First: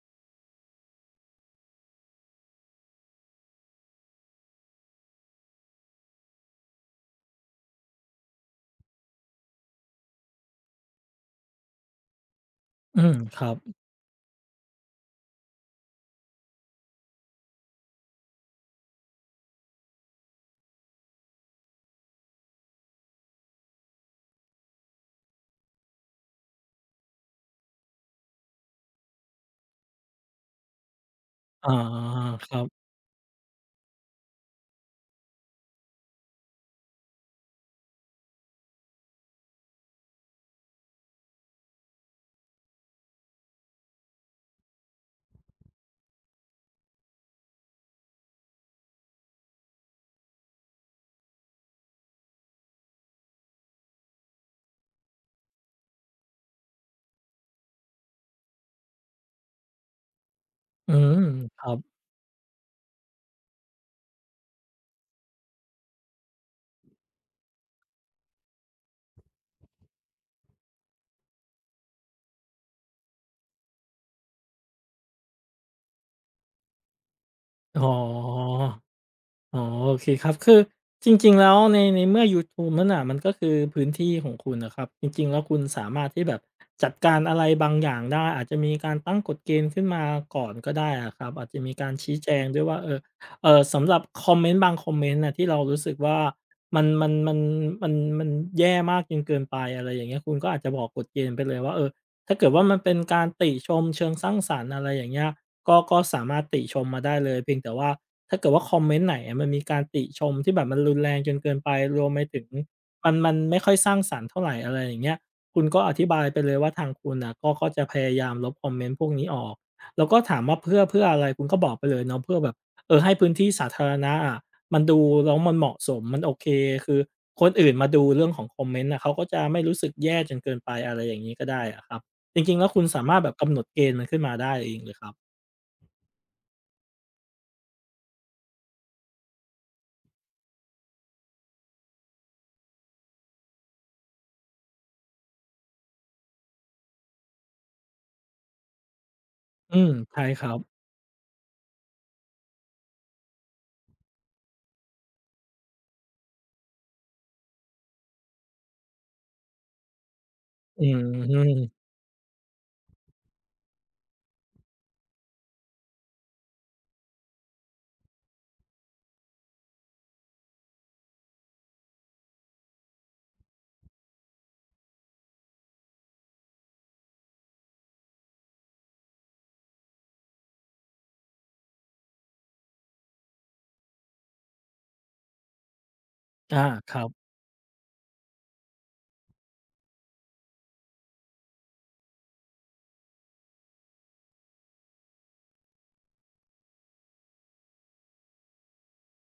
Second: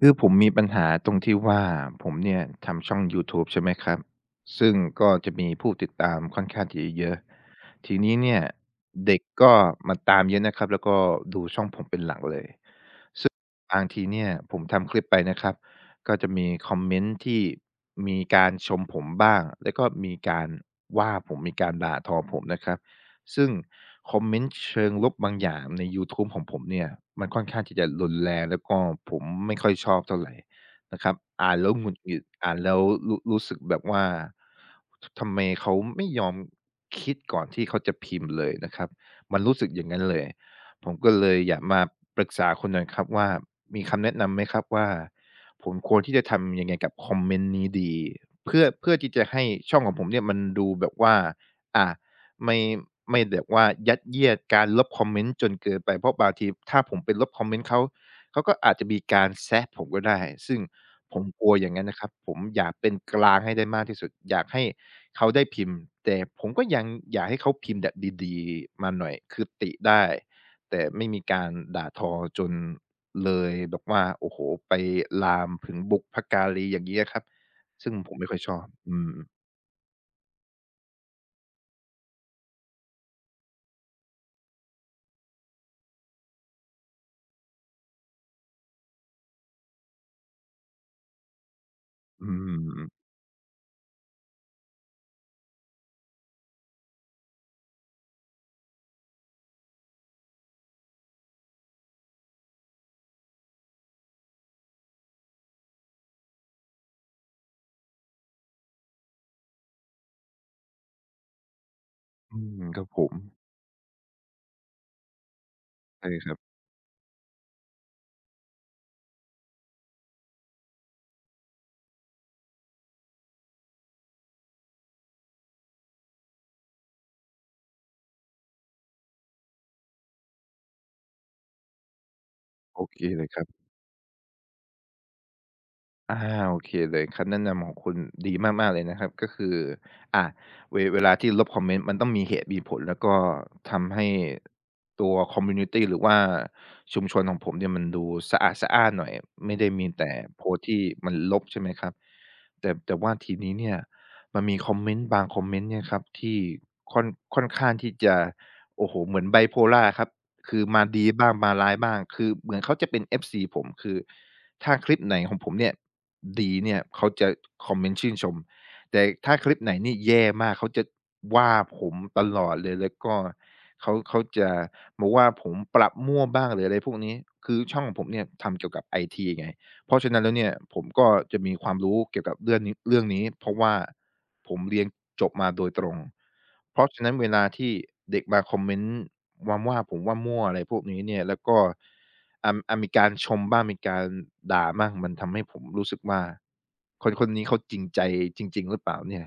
คือผมมีปัญหาตรงที่ว่าผมเนี่ยทำช่องยูทูบใช่ไหมครับซึ่งก็จะมีผู้ติดตามค่อนข้างที่จะเยอะทีนี้เนี่ยเด็กก็มาตามเยอะนะครับแล้วก็ดูช่องผมเป็นหลักเลย อืมครับบางทีเนี่ยผมทำคลิปไปนะครับก็จะมีคอมเมนต์ที่มีการชมผมบ้างแล้วก็มีการว่าผมมีการด่าทอผมนะครับซึ่งคอมเมนต์เชิงลบบางอย่างในยูทูบของผมเนี่ยมันค่อนข้างที่จะรุนแรงแล้วก็ผมไม่ค่อยชอบเท่าไรนะครับอ่านอ๋แล้อวหงุดหงิดคอ่านรัแล้บ วรู้สึกแบบว่าทำไมเขาไม่ยอมคิดก่อนที่เขาจะพิมพ์เลยนะครับมันรู้สึกอย่างงั้นเลย ผมก็เลยอยากมาปรึกษาคุณหน่อยครับว่ามีคำแนะนำไหมครับว่าผมควรที่จะทำยังไงกับคอมเมนต์นี้ดีเพื่อที่จะให้ช่องของผมเนี่ยมันดูแบบว่าอ่าไม่ไม่แบบว่ายัดเยียดการลบคอมเมนต์จนเกินไปเพราะบางทีถ้าผมไปลบคอมเมนต์เขาเขาก็อาจจะมีการแซะผมก็ได้ซึ่งอืมผมกลัวคอรัย่างบ งั้นนะครับผมอยากเป็นกลางให้ได้มากที่สุดอยากให้เขาได้พิมพ์แต่ผมก็ยังอยากให้เขาพิมพ์แบบดีๆมาหน่อยคือติได้ แต่ไม่มีการด่าทอจนเลยแบบว่าโอ้โฮไปลามถึงบุพการีอย่างงี้อะครับอ๋อ ซึ่งผมไม่ค่อยชอบอืมอ๋อโอเคครับคือจริงๆแล้วในเมื่อยูทูบนั่นน่ะมันก็คือพื้นที่ของคุณน่ะครับจริงๆแล้วคุณสามารถที่แบบจัดการอะไรบางอย่างได้อาจจะมีการตั้งกฎเกณฑ์ขึ้นมาก่อนก็ได้อะครับอาจจะมีการชี้อืแจงด้วยว่าเออมสำหรับคอมเมนต์บางคอมเมนต์น่ะที่เรารู้สึกว่ามันมันมันมันมันแย่มากจนเกินไปอะไรอย่างเงี้ยคุณก็อาจจะบอกกฎเกณฑ์ไปเลยว่าเออถ้าเกิดว่ามันเป็นการติชมเชิงสร้างสรรค์อะไรอย่างเงี้ยก็สามารถติชมมาได้เลยเพียงแต่ว่า ถ้าเกิดว่าคอมเมนต์ไหนอะมันมีการติชมที่แบบมันรุนแรงจนเกินไปรวมไปอืถึงมครับผมัมนมันไม่ค่อยสร้างสรรค์เท่าไรอะไรอย่างเงี้ยคุณก็อธิใช่บายครัไปเลบยว่าทางคุณน่ะก็จะพยายามลบคอมเมนต์พวกนี้ออกแล้วก็ถามว่าเพื่ออะไรคุณก็บอกไปเลยเนาะเพื่อแบบเออให้พื้นที่สาธารณะอะมันดูแล้วมันเหมาะสมมันโอเคคือคนอื่นมาดูเรื่องของคอมเมนต์น่ะเขาก็จะไม่รู้สึกแย่จนเกินไปอะไรอย่างงี้ก็ได้อะครับจริงๆแล้วคุโอณเคสามารถเลแบยบครักำหนบ ดเกณฑ์มันขึ้นมาได้เองเลยครับอาโอเคเลยคำแนะนำของคุณดีมากๆเลยนะครับก็คืออ่ะเวลาที่ลบคอมเมนต์มันต้องมีเหตุมีผลแล้วก็ทำให้ตัวคอมมูนิตีหรือว่าชุมชนของผมเนี่ยมันดูสะอาดสะอ้านหน่อยไม่ได้อืมีมแต่ใช่คโพรัสบต์ที่มันลบใช่ไหมครับแต่ว่าทีนี้เนี่ยมันมีคอมเมนต์บางคอมเมนต์เนี่ยครับที่ค่อนค่อนข้างที่จะโอ้โหเหมือน b บโพล่าครับคืออืมาดีบ้างมาร้ายม บ้างคือเหมือนเขาจะเป็นเอฟซีผมคือ ถ้าคลิปไหนของผมเนี่ยดีเนี่ยเขาจะคอมเมนต์ชื่นชมแต่ถ้าคลิปไหนนี่แย่มากเขาจะว่าผมตลอดเลยแล้วก็เขาจะมาว่าผมปรับมั่วบ้างหรืออะไรพวกนี้คือช่องของผมเนี่ยทำเกี่ยวกับไอทีไง เพราะฉะนั้นแล้วเนี่ยผมก็จะมีความรู้เกี่ยวกับเรื่องนี้เพราะว่าผมเรียนจบมาโดยตรงอาเพราะครัฉะนั้นเวบลาที่เด็กมาคอมเมนต์วมาว่าผมว่ามั่วอะไรพวกนี้เนี่ยแล้วก็มีการชมบ้างมีการด่าบ้างมันทำให้ผมรู้สึกว่าคนคนนี้เขาจริงใจจริงๆหรือเปล่าเนี่ย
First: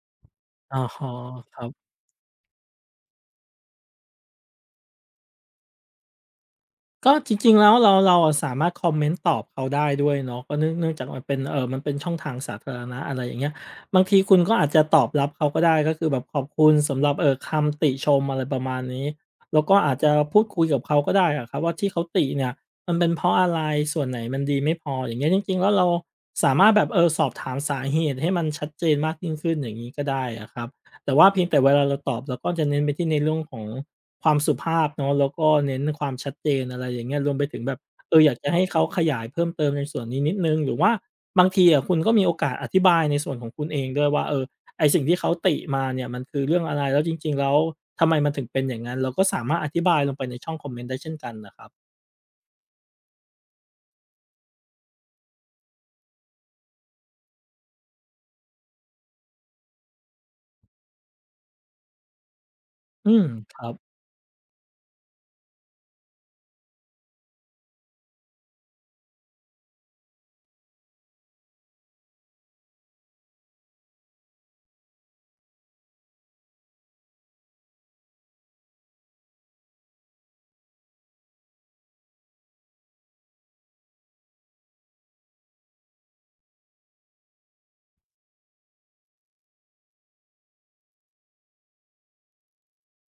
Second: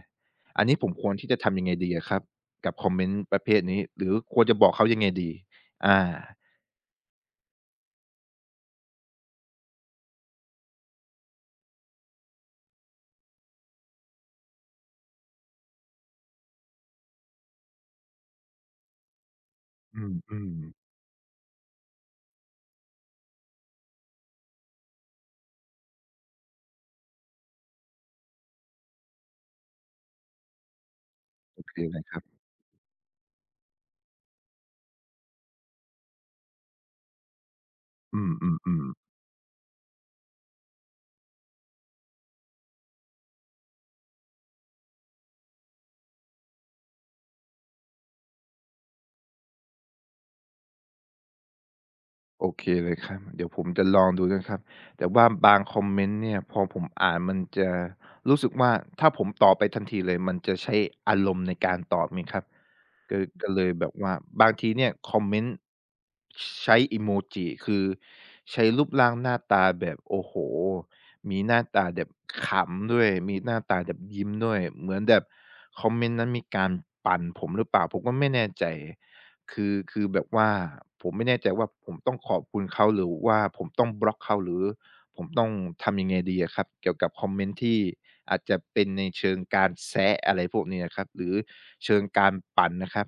อันนี้อะผมคฮะวรที่จะคทำรัยังไงดีบอะครับกับคอมเมนต์ประเภทนี้หรือควรจะบอกเขายังไงดีอาก็จริงๆแล้วเราอะสามารถคอมเมนต์ตอบเขาได้ด้วยเนาะก็เนื่องจากมันเป็นมันเป็นช่องทางสาธารณะอะไรอย่างเงี้ยบางทีคุณก็อาจจะตอบรับเขาก็ได้ก็คือแบบขอบคุณสำหรับคำติชมอะไรประมาณนี้แล้วก็อาจอืจะมอืพูดมคุยกับเขาก็ได้อะครับว่าที่เขาติเนี่ยมันเป็นเพราะอะไรส่วนไหนมันดีไม่พออย่างเงี้ยจริงๆแล้วเราสามารถแบบสอบถามสาเหตุให้มันชัดเจนมากยิ่งขึ้นอย่างงี้ก็ได้อะครับแต่ว่าเพียงแต่โอเวเคลาเลเรายตคอรับบเราก็จะเน้นไปที่ในเรื่องของ ความสุภาพเนาะแล้วก็เน้นความชัดเจนอะไรอย่างเงี้ยรวมไปถึงแบบเอออือมยากอืจะมให้อืเขาม ขยายเพิ่มเติมในส่วนนี้นิดหนึ่งหรือว่าบางทีอะคุณก็มีโอกาสอธิบายในส่วนของคุณเองด้วยว่าเออไอ้สิ่งที่เขาติมาเนี่ยมันคือเรื่องอะไรแล้วจริงๆแล้วทำไมมันถึงเป็นอย่างงั้นเราก็สามารถอธิบายลงไปในช่องคอมเมนต์ได้เช่นกันน่ะครับโอเคเลยครับเดี๋ยวผมจะลองดูนะครับแต่ว่าบางคอมเมนต์เนี่ยพอผมอ่านมันจะรู้สึกว่าถ้าผมตอบไปทันทีเลยมันจะใช้อารมณ์ในการตอบนี่ครับอืก็มก็คเลรัยบแบบว่าบางทีเนี่ยคอมเมนต์ใช้อิโมจิคือใช้รูปร่างหน้าตาแบบโอ้โฮมีหน้าตาแบบขำด้วยมีหน้าตาแบบยิ้มด้วยเหมือนแบบคอมเมนต์นั้นมีการปั่นผมหรือเปล่าผมก็ไม่แน่ใจ คือแบบว่าผมไม่แน่ใจว่าผมต้องขอบคุณเขาหรือว่าผมต้องบล็อกเขาหรือผมต้องทำยังไงดีอะครับเกี่ยวกับคอมเมนต์ที่อาจจะเป็นในเชิงการแซะอะไรพวกนี้อะครับหรือเชิงการปั่นนะครับ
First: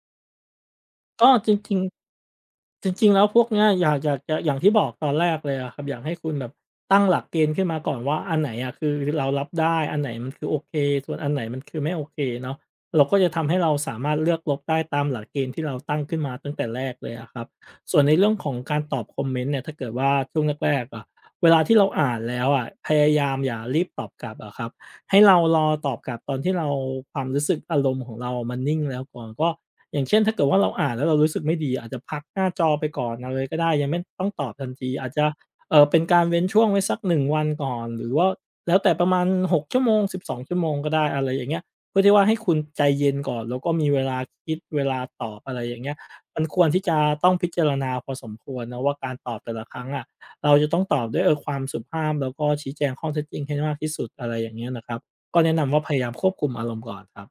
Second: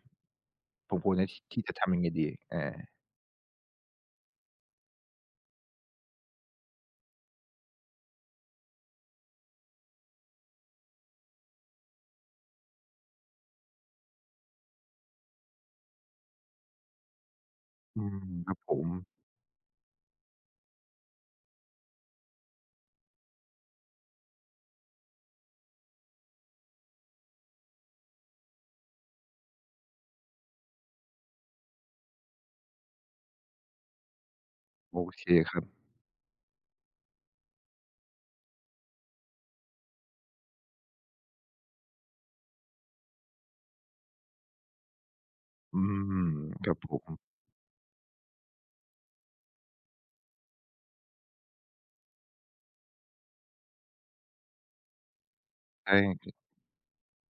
ผมควรจะก็ทจที่จะริงทำยังไงดีๆ จอาริงๆแล้วพวกเนี้ยอยากจะอย่างที่บอกตอนแรกเลยอะครับอยากให้คุณแบบตั้งหลักเกณฑ์ขึ้นมาก่อนว่าอันไหนอะคือเรารับได้อันไหนมันคือโอเคส่วนอันไหนมันคือไม่โอเคเนาะเราก็จะทำให้เราสามารถเลือกลบได้ตามหลักเกณฑ์ที่เราตั้งขึ้นมาตั้งแต่แรกเลยอะครับส่อืวนในมเรื่องขคอรังบผการมตอบคอมเมนต์เนี่ยถ้าเกิดว่าช่วงแรกๆอะเวลาที่เราอ่านแล้วอะพยายามอย่ารีบตอบกลับอะครับให้เรารอตอบกลับตอนที่เราความรู้สึกอารมณ์ของเรามันนิ่งแล้วก่อนก็ อย่างเช่นถ้าเกิดว่าเราอ่านแล้วเรารู้สึกไม่ดีอาจจะพักหน้าจอไปก่อนเอาเลยก็ได้ยังไม่ต้องตอบทันทีโออาจเคจะครับเป็นการเว้นช่วงไว้สัก1 วันก่อนหรือว่าแล้วแต่ประมาณ6 ชั่วโมง12 ชั่วโมงก็ได้อะไรอย่างเงี้ยเพื่อที่ว่าให้คุณใจเย็นก่อนแล้วก็มีเวลาคิดเวลาตอบอะไรออืย่างเงี้ยมมันควครรับที่ผจะมต้องพิจารณาพอสมควรนะว่าการตอบแต่ละครั้งอะเราจะต้องตอบด้วยเออความสุภาพแล้วก็ชี้แจงข้อเท็จจริงให้มากที่สุดอะไรอย่างเงี้ยนะครับก็แนะนำว่าพยายามควใช่ บคุมอารมณ์ก่อนครับ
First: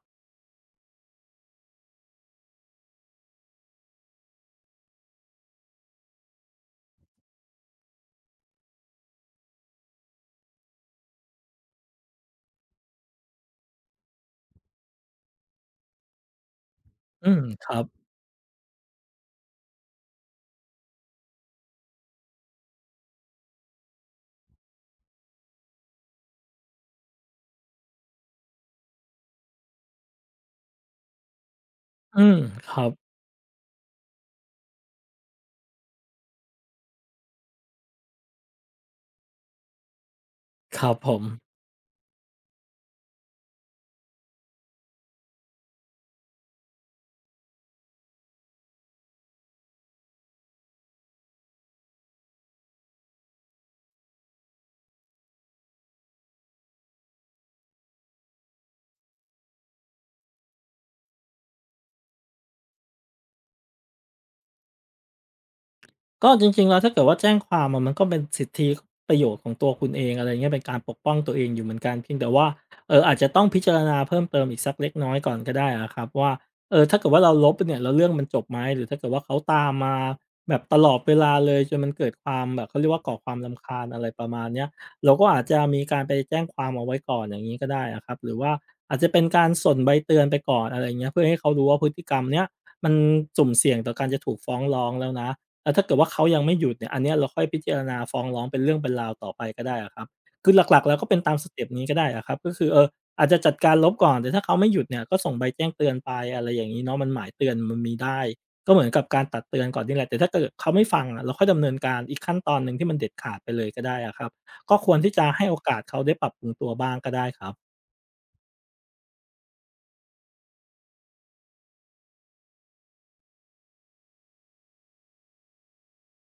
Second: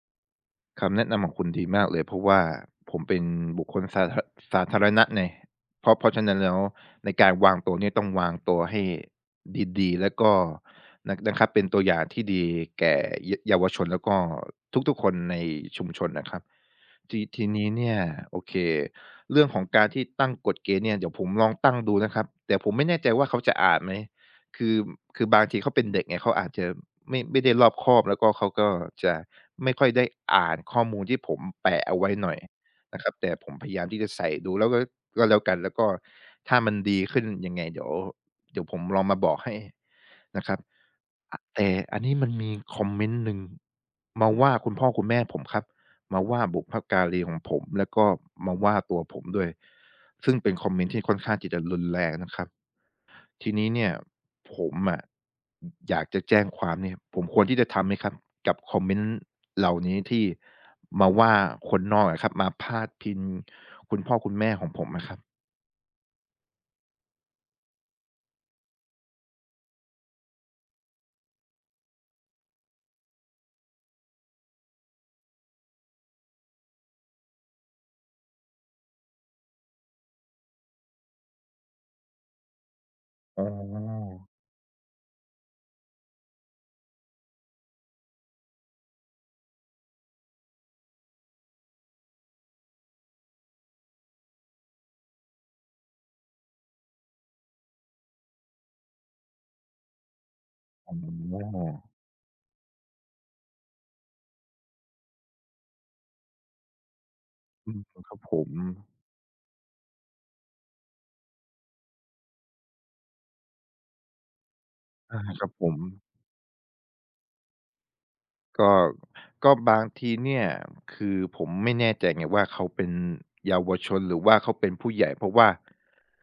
คำแนะนำของคุณดีมากเลยเพราะว่าผมเป็นบุคคลสาธารณะไงเพราะฉะนั้นแล้วในการวางตัวเนี่ยต้องวางตัวให้ดีๆแล้วก็นะครับเป็นตัวอย่างที่ดีแก่เยาวชนแล้วก็ทุกๆคนในชุมชนนะครับทีอืมทีคนี้รับเนี่ยโอเคเรื่องของการที่ตั้งกฎเกณฑ์เนี่ยเดี๋ยวผมลองตั้งดูนะครับแต่ผมไม่แน่ใจว่าเขาจะอ่านไหม คือคือบางทีเขาเป็นเด็กไงเขาอาจจะไม่ได้รอบคอบแล้วก็เขาก็จะไม่ค่อยได้อ่านข้อมูลที่ผมแปะเอาไว้อืหน่มอยครับ นะครับแต่ผมพยายามที่จะใส่ดูแล้วก็ก็แล้วกันแล้วก็ถ้ามันดีขึ้นยังไงเดี๋ยวผมลองมาบอกให้นะครับครับผม อะแต่อันนี้มันมีคอมเมนต์หนึ่งมาว่าคุณพ่อคุณแม่ผมครับมาว่าบุพการีของผมแล้วก็มาว่าตัวผมด้วยซึ่งเป็นคอมเมนต์ที่ค่อนข้างที่จะรุนแรงนะครับ ทีนี้เนี่ยผมอะอยากจะแจ้งความเนี่ยผมควรที่จะทำไหมครับกับคอมเมนต์เหล่านี้ที่มาว่าคนนอกอะครับมาพาดพิงคุณพ่อคุณแม่ของผมอะครับก็จริงๆแล้วถ้าเกิดว่าแจ้งความอะมันก็เป็นสิทธิประโยชน์ของตัวคุณเองอะไรเงี้ยเป็นการปกป้องตัวเองอยู่เหมือนกันเพียงแต่ว่าอาจจะต้องพิจารณาเพิ่มเติมอีกสักเล็กน้อยก่อนก็ได้อะครับว่าเออถ้าเกิดว่าเราลบเนี่ยแล้วเรื่องมันจบไหมหรือถ้าเกิดว่าเขาตามมาแบบตลอดเวลาเลยจนมันเกิดความแบบเขาเรียกว่าก่อความอ๋รำคาญอะไรอประมาณเนี้ยเราก็อาจจะมีการไปแจ้งความเอาไว้ก่อนอย่างงี้ก็ได้อะครับหรือว่าอาจจะเป็นการส่งใบเตือนไปก่อนอะไรเงี้ยเพื่อให้เขารู้ว่าพฤติกรรมเนี้ยมันสุ่มเสี่ยงต่อการจะถูกฟ้องร้องแล้วนะ แล้วถ้าเกิดว่าเขายังไม่หยุดเนี่ยอันเนี้ยเราค่อยพิจารณาฟ้องร้องเป็นเรื่องเป็นราวต่อไปก็ได้อะครับคือหลักๆอ๋แล้วก็เป็นตามสอเต็ปนี้ก็ได้อะครับก็คืออาจจะจัดการลบก่อนแต่ถ้าเขาไม่หยุดเนี่ยก็ส่งใบแจ้งเตือนไปอะไรอย่างงี้เนาะมันหมายเตือนอืมันมมีครัได้บผมก็เหมือนกับการตักเตือนก่อนนี่แหละแต่ถ้าเกิดเขาไม่ฟังอะเราค่อยดำเนินการอีกขั้นตอนหนึ่งที่มันเด็ดขาดไปเลยก็ได้อะครับก็ควรที่อาจะคให้รับโอผม กาสเขาได้ปรับปรุงตัวบ้างก็ได้ครับก็ก็บางทีเนี่ยคือผมไม่แน่ใจไงว่าเขาเป็นเยาวชนหรือว่าเขาเป็นผู้ใหญ่เพราะว่า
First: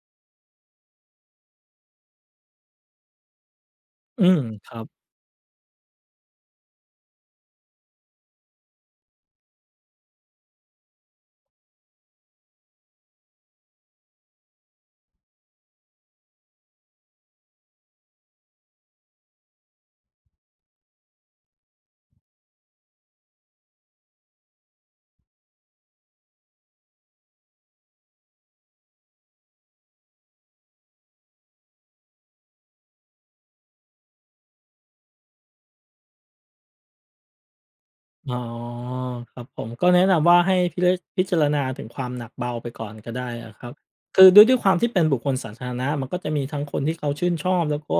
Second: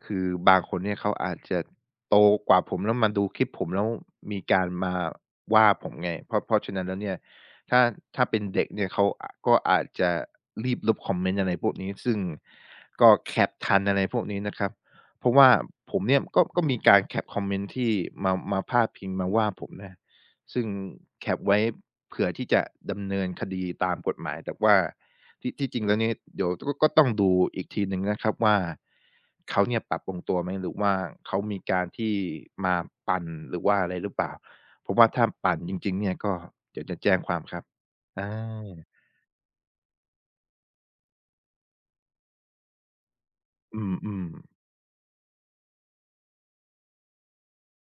คือบางคนเนี่ยเขาอาจจะโตกว่าผมแล้วมาดูคลิปผมแล้วอืมมีกาครรับ มาว่าผมไงเพราะเพราะฉะนั้นแล้วเนี่ยถ้าถ้าเป็นเด็กเนี่ยเขาอะก็อาจจะรีบลบคอมเมนต์อะไรพวกนี้ซึ่งก็แคปทันอะไรพวกนี้นะครับเพราะว่าผมเนี่ยก็มีการแคปคอมเมนต์ที่มาพาดพิงมาว่าผมนะ ซึ่งแคปไว้เผื่อที่จะดำเนินคดีตามกฎหมายแต่ว่าที่จริงแล้วเนี่ยเดี๋ยวก็ต้องดูอีกทีหนึ่งนะครับว่าเขาเนี่ยปรับปรุงตัวไหมหรือว่าเขามีการที่มาปั่นหรือว่าอะไรหรือเปล่าเพราะว่าถ้าปั่นจริงๆเนี่ยก็เดี๋ยวจะแจ้งความครับอาอ๋อครับผมก็แนะนำว่าให้พิเลพิจารณาถึงความหนักเบาไปก่อนก็ได้อะครับอืมคือด้วยๆความที่เป็นบุคคลสาธารณะมันก็จะมีทั้งคนที่เขาชื่นชอบแล้วก็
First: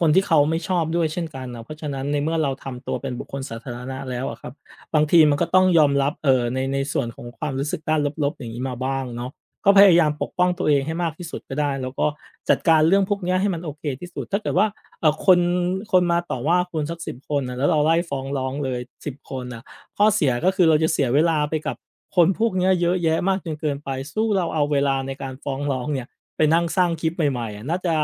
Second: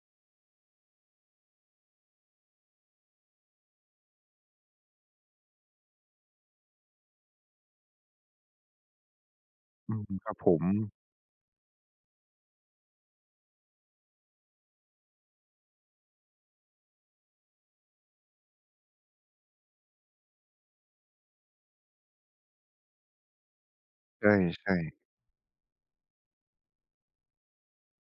คนที่เขาไม่ชอบด้วยเช่นกันนะเพราะฉะนั้นในเมื่อเราทำตัวเป็นบุคคลสาธารณะแล้วอะครับบางทีมันก็ต้องยอมรับเออในส่วนของความรู้สึกด้านลบๆอย่างนี้มาบ้างเนาะก็พอืยายามมปคกรับป้อผงตัมวเองให้มากที่สุดก็ได้แล้วก็จัดการเรื่องพวกเนี้ยให้มันโอเคที่สุดถ้าเกิดว่าเอ่อคนคนมาต่อว่าคุณสักสิบคนนะแล้วเราไล่ฟ้องร้องเลยสิบคนนะ ข้อเสียก็คือเราจะเสียเวลาไปกับคนพวกเนี้ยเยอะแยะมากจนเกินไปสู้เราเอาใช่เวๆลาในการฟ้องร้องเนี่ยไปนั่งสร้างคลิปใหม่ๆอะน่าจะ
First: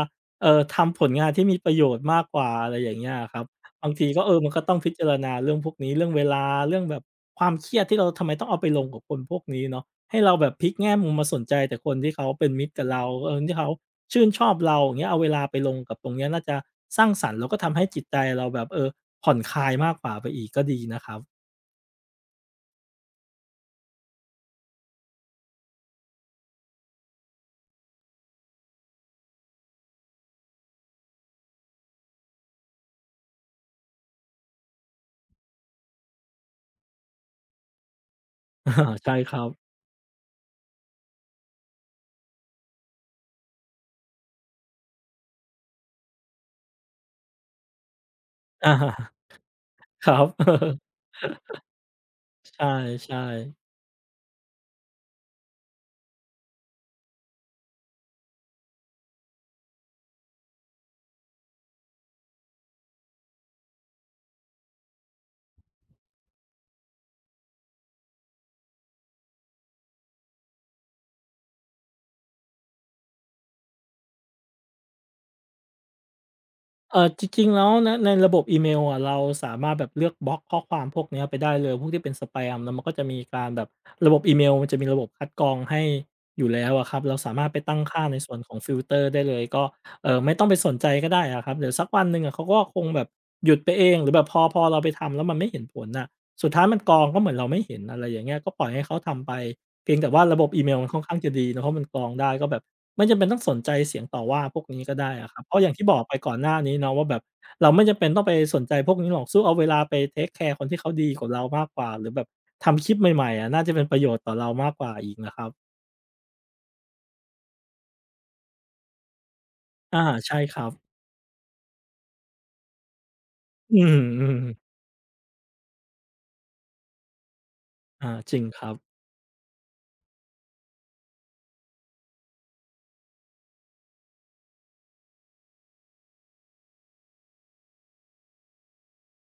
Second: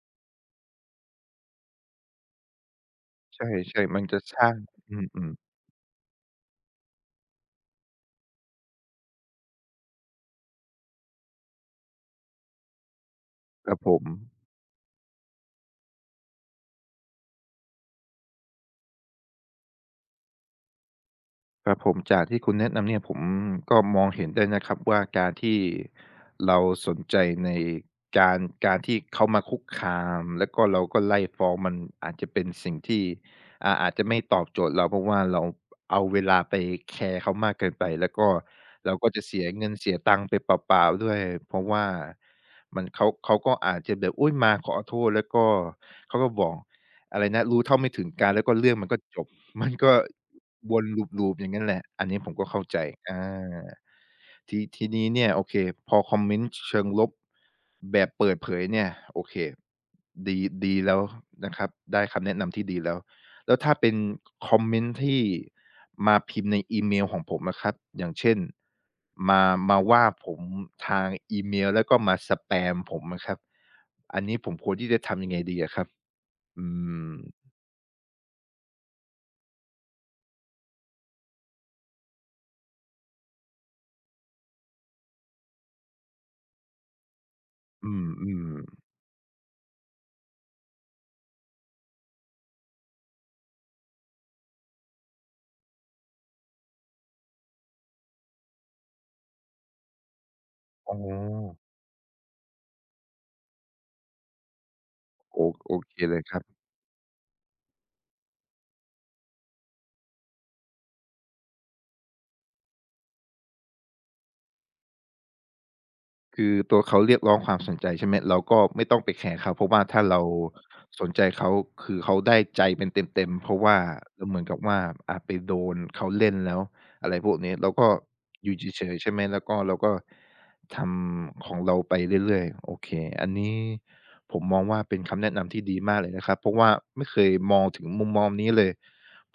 ทำผลงานที่มีประโยชน์มากกว่าอะไรอย่างเงี้ยอะคใรับช่บางๆมันทีจะก็เอสอมัร้านงก็ต้องพิอจารืณามเรื่องพวกนี้เรื่องเวลาเรื่องแบบความเครียดที่เราทำไมต้องเอาไปลงกับคนพวกนี้เนาะให้เราแบบพลิกแง่มุมมาสนใจแต่คนที่เขาเป็นมิตรกับเราเออที่ๆเขาครับผม ชื่นชอบเราอย่างเงี้ยเอาเวลาไปลงกับตรงเนี้ยน่าจะสร้างสรรค์แล้วก็ทำให้จิตใจเราแบบเออผ่อนคลายมากกว่าไปอีกก็ดีนะครับ ครับผมจากที่คุณแนะนำเนี่ยผมก็มองเห็นได้นะครับว่าการที่เราสนใจในการการที่เขามาคุกคามแล้วก็เราก็ไล่ฟ้องมันอาจจะเป็นสิ่งที่อาจจะไม่ตอบโจทย์เราเพราะว่าเราเอาเวลาไปแคร์เขามากเกินไปแล้วก็ อาเราก็ใช่จะคเสีรัยบ เงินเสียตังค์ไปเปล่าๆด้วยเพราะว่ามันเขาก็อาจจะแบบอุ๊ยมาขอโทษแล้วก็เขาก็บอกอะไรนะรู้เท่าไม่ถึงการแล้วก็ อเรื่องมันก็จาบ มันก็ครับ วนลูปๆอย่างงั้นแหละ อันนี้ผมก็ใชเข้าใจอา่ๆทีนี้เนี่ยโอเค พอคอมเมนต์เชิงลบแบบเปิดเผยเนี่ยโอเคดีดีแล้วนะครับได้คำแนะนำที่ดีแล้ว แล้วถ้าเป็นคอมเมนต์ที่มาพิมพ์ในอีเมลของผมอะครับอย่างเช่นมามาว่าผมทางอีเมลแล้วก็มาสแปมผมอะครับอันนี้ผมควรที่จะทำยังไงดีอะครับอืมจริงๆแล้วนะในระบบอีเมลอะเราสามารถแบบเลือกบล็อกข้อความพวกเนี้ยไปได้เลยพวกที่เป็นสแปมแล้วมันก็จะมีการแบบระบบอีเมลมันจะมีระบบคัดกรองให้อยู่แล้วอะครับเราสามารถไปตั้งอืค่าในส่วนของฟิลมเตอร์ได้เลยก็ไม่ต้องไปสนใจก็ได้อะครับเดี๋ยวสักวันหนึ่งอะเขาก็คงแบบหยุดไปเองหรือแบบพอเราไปทำแล้วมันไม่เห็นผลน่ะสุดท้ายมันกรองก็เหมือนเราไม่เห็นอะไรอย่างเงี้ยก็ปล่อยให้เขาทำไป เพียงแต่ว่าระบบอีเมลมัๆนอ๋อ ค่อนข้างจะดีเนาะเพราะมันกรองได้ก็แบบไม่จำเป็นต้องสนใจเสียงต่อว่าพวกนี้ก็ได้อะครัโอบเพราะอย่าโองที่บเคอกไปเลยก่คอนรับหน้านี้เนาะว่าแบบเราไม่จำเป็นต้องไปสนใจพวกนี้หรอกสู้เอาเวลาไปเทกแคร์คนที่เขาดีกว่าเรามากกว่าหรือแบบทำคลิปใหม่ๆอะน่าจะเป็นประโยชน์ต่อเรามากกว่าอีกนะครับคือตัวเขาเรียกร้องความสนใจใช่ไหมเราก็ไม่ต้องไปแคร์เขาเพราะว่าอาถ้าเราใช่ครับสนใจเขาคือเขาได้ใจเป็นเต็มๆเพราะอืว่าเหมมือนกับๆว่าไปโดนเขาเล่นแล้วอะไรพวกนี้เราก็อาจริงอยู่ครับเฉยๆใช่ไหมแล้วก็เราก็ทำของเราไปเรื่อยๆโอเคอันนี้ผมมองว่าเป็นคำแนะนำที่ดีมากเลยนะครับเพราะว่าไม่เคยมองถึงมุมมองนี้เลย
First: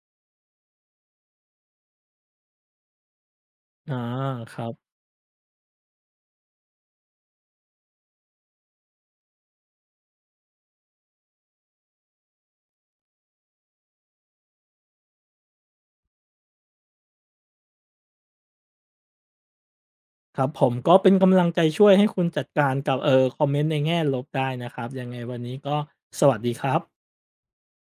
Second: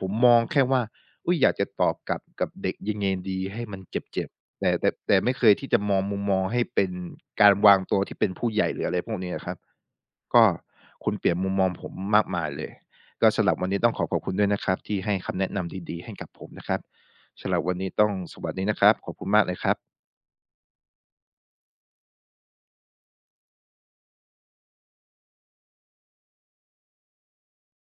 ผมมองแค่ว่าอุ๊ยอยากจะตอบกลับกับเด็กยังไงดีให้มันอาเจ็บคๆ รัแต่แต่บแต่ไม่เคยที่จะมองมุมมองให้เป็นการวางตัวที่เป็นผู้ใหญ่หรืออะไรพวกนี้อะครับก็คุณเปลี่ยนมุมมองผมมากมายเลยก็สำหรับวันนี้ต้องขอบคุณด้วยนะครับที่ให้คำแนะนำดีๆให้กับผมนะครับสำหรับวันนี้ต้องสวัสดีนะครับขอบคุณมากเลยครับครับผมก็เป็นกำลังใจช่วยให้คุณจัดการกับคอมเมนต์ในแง่ลบได้นะครับยังไงวันนี้ก็สวัสดีครับ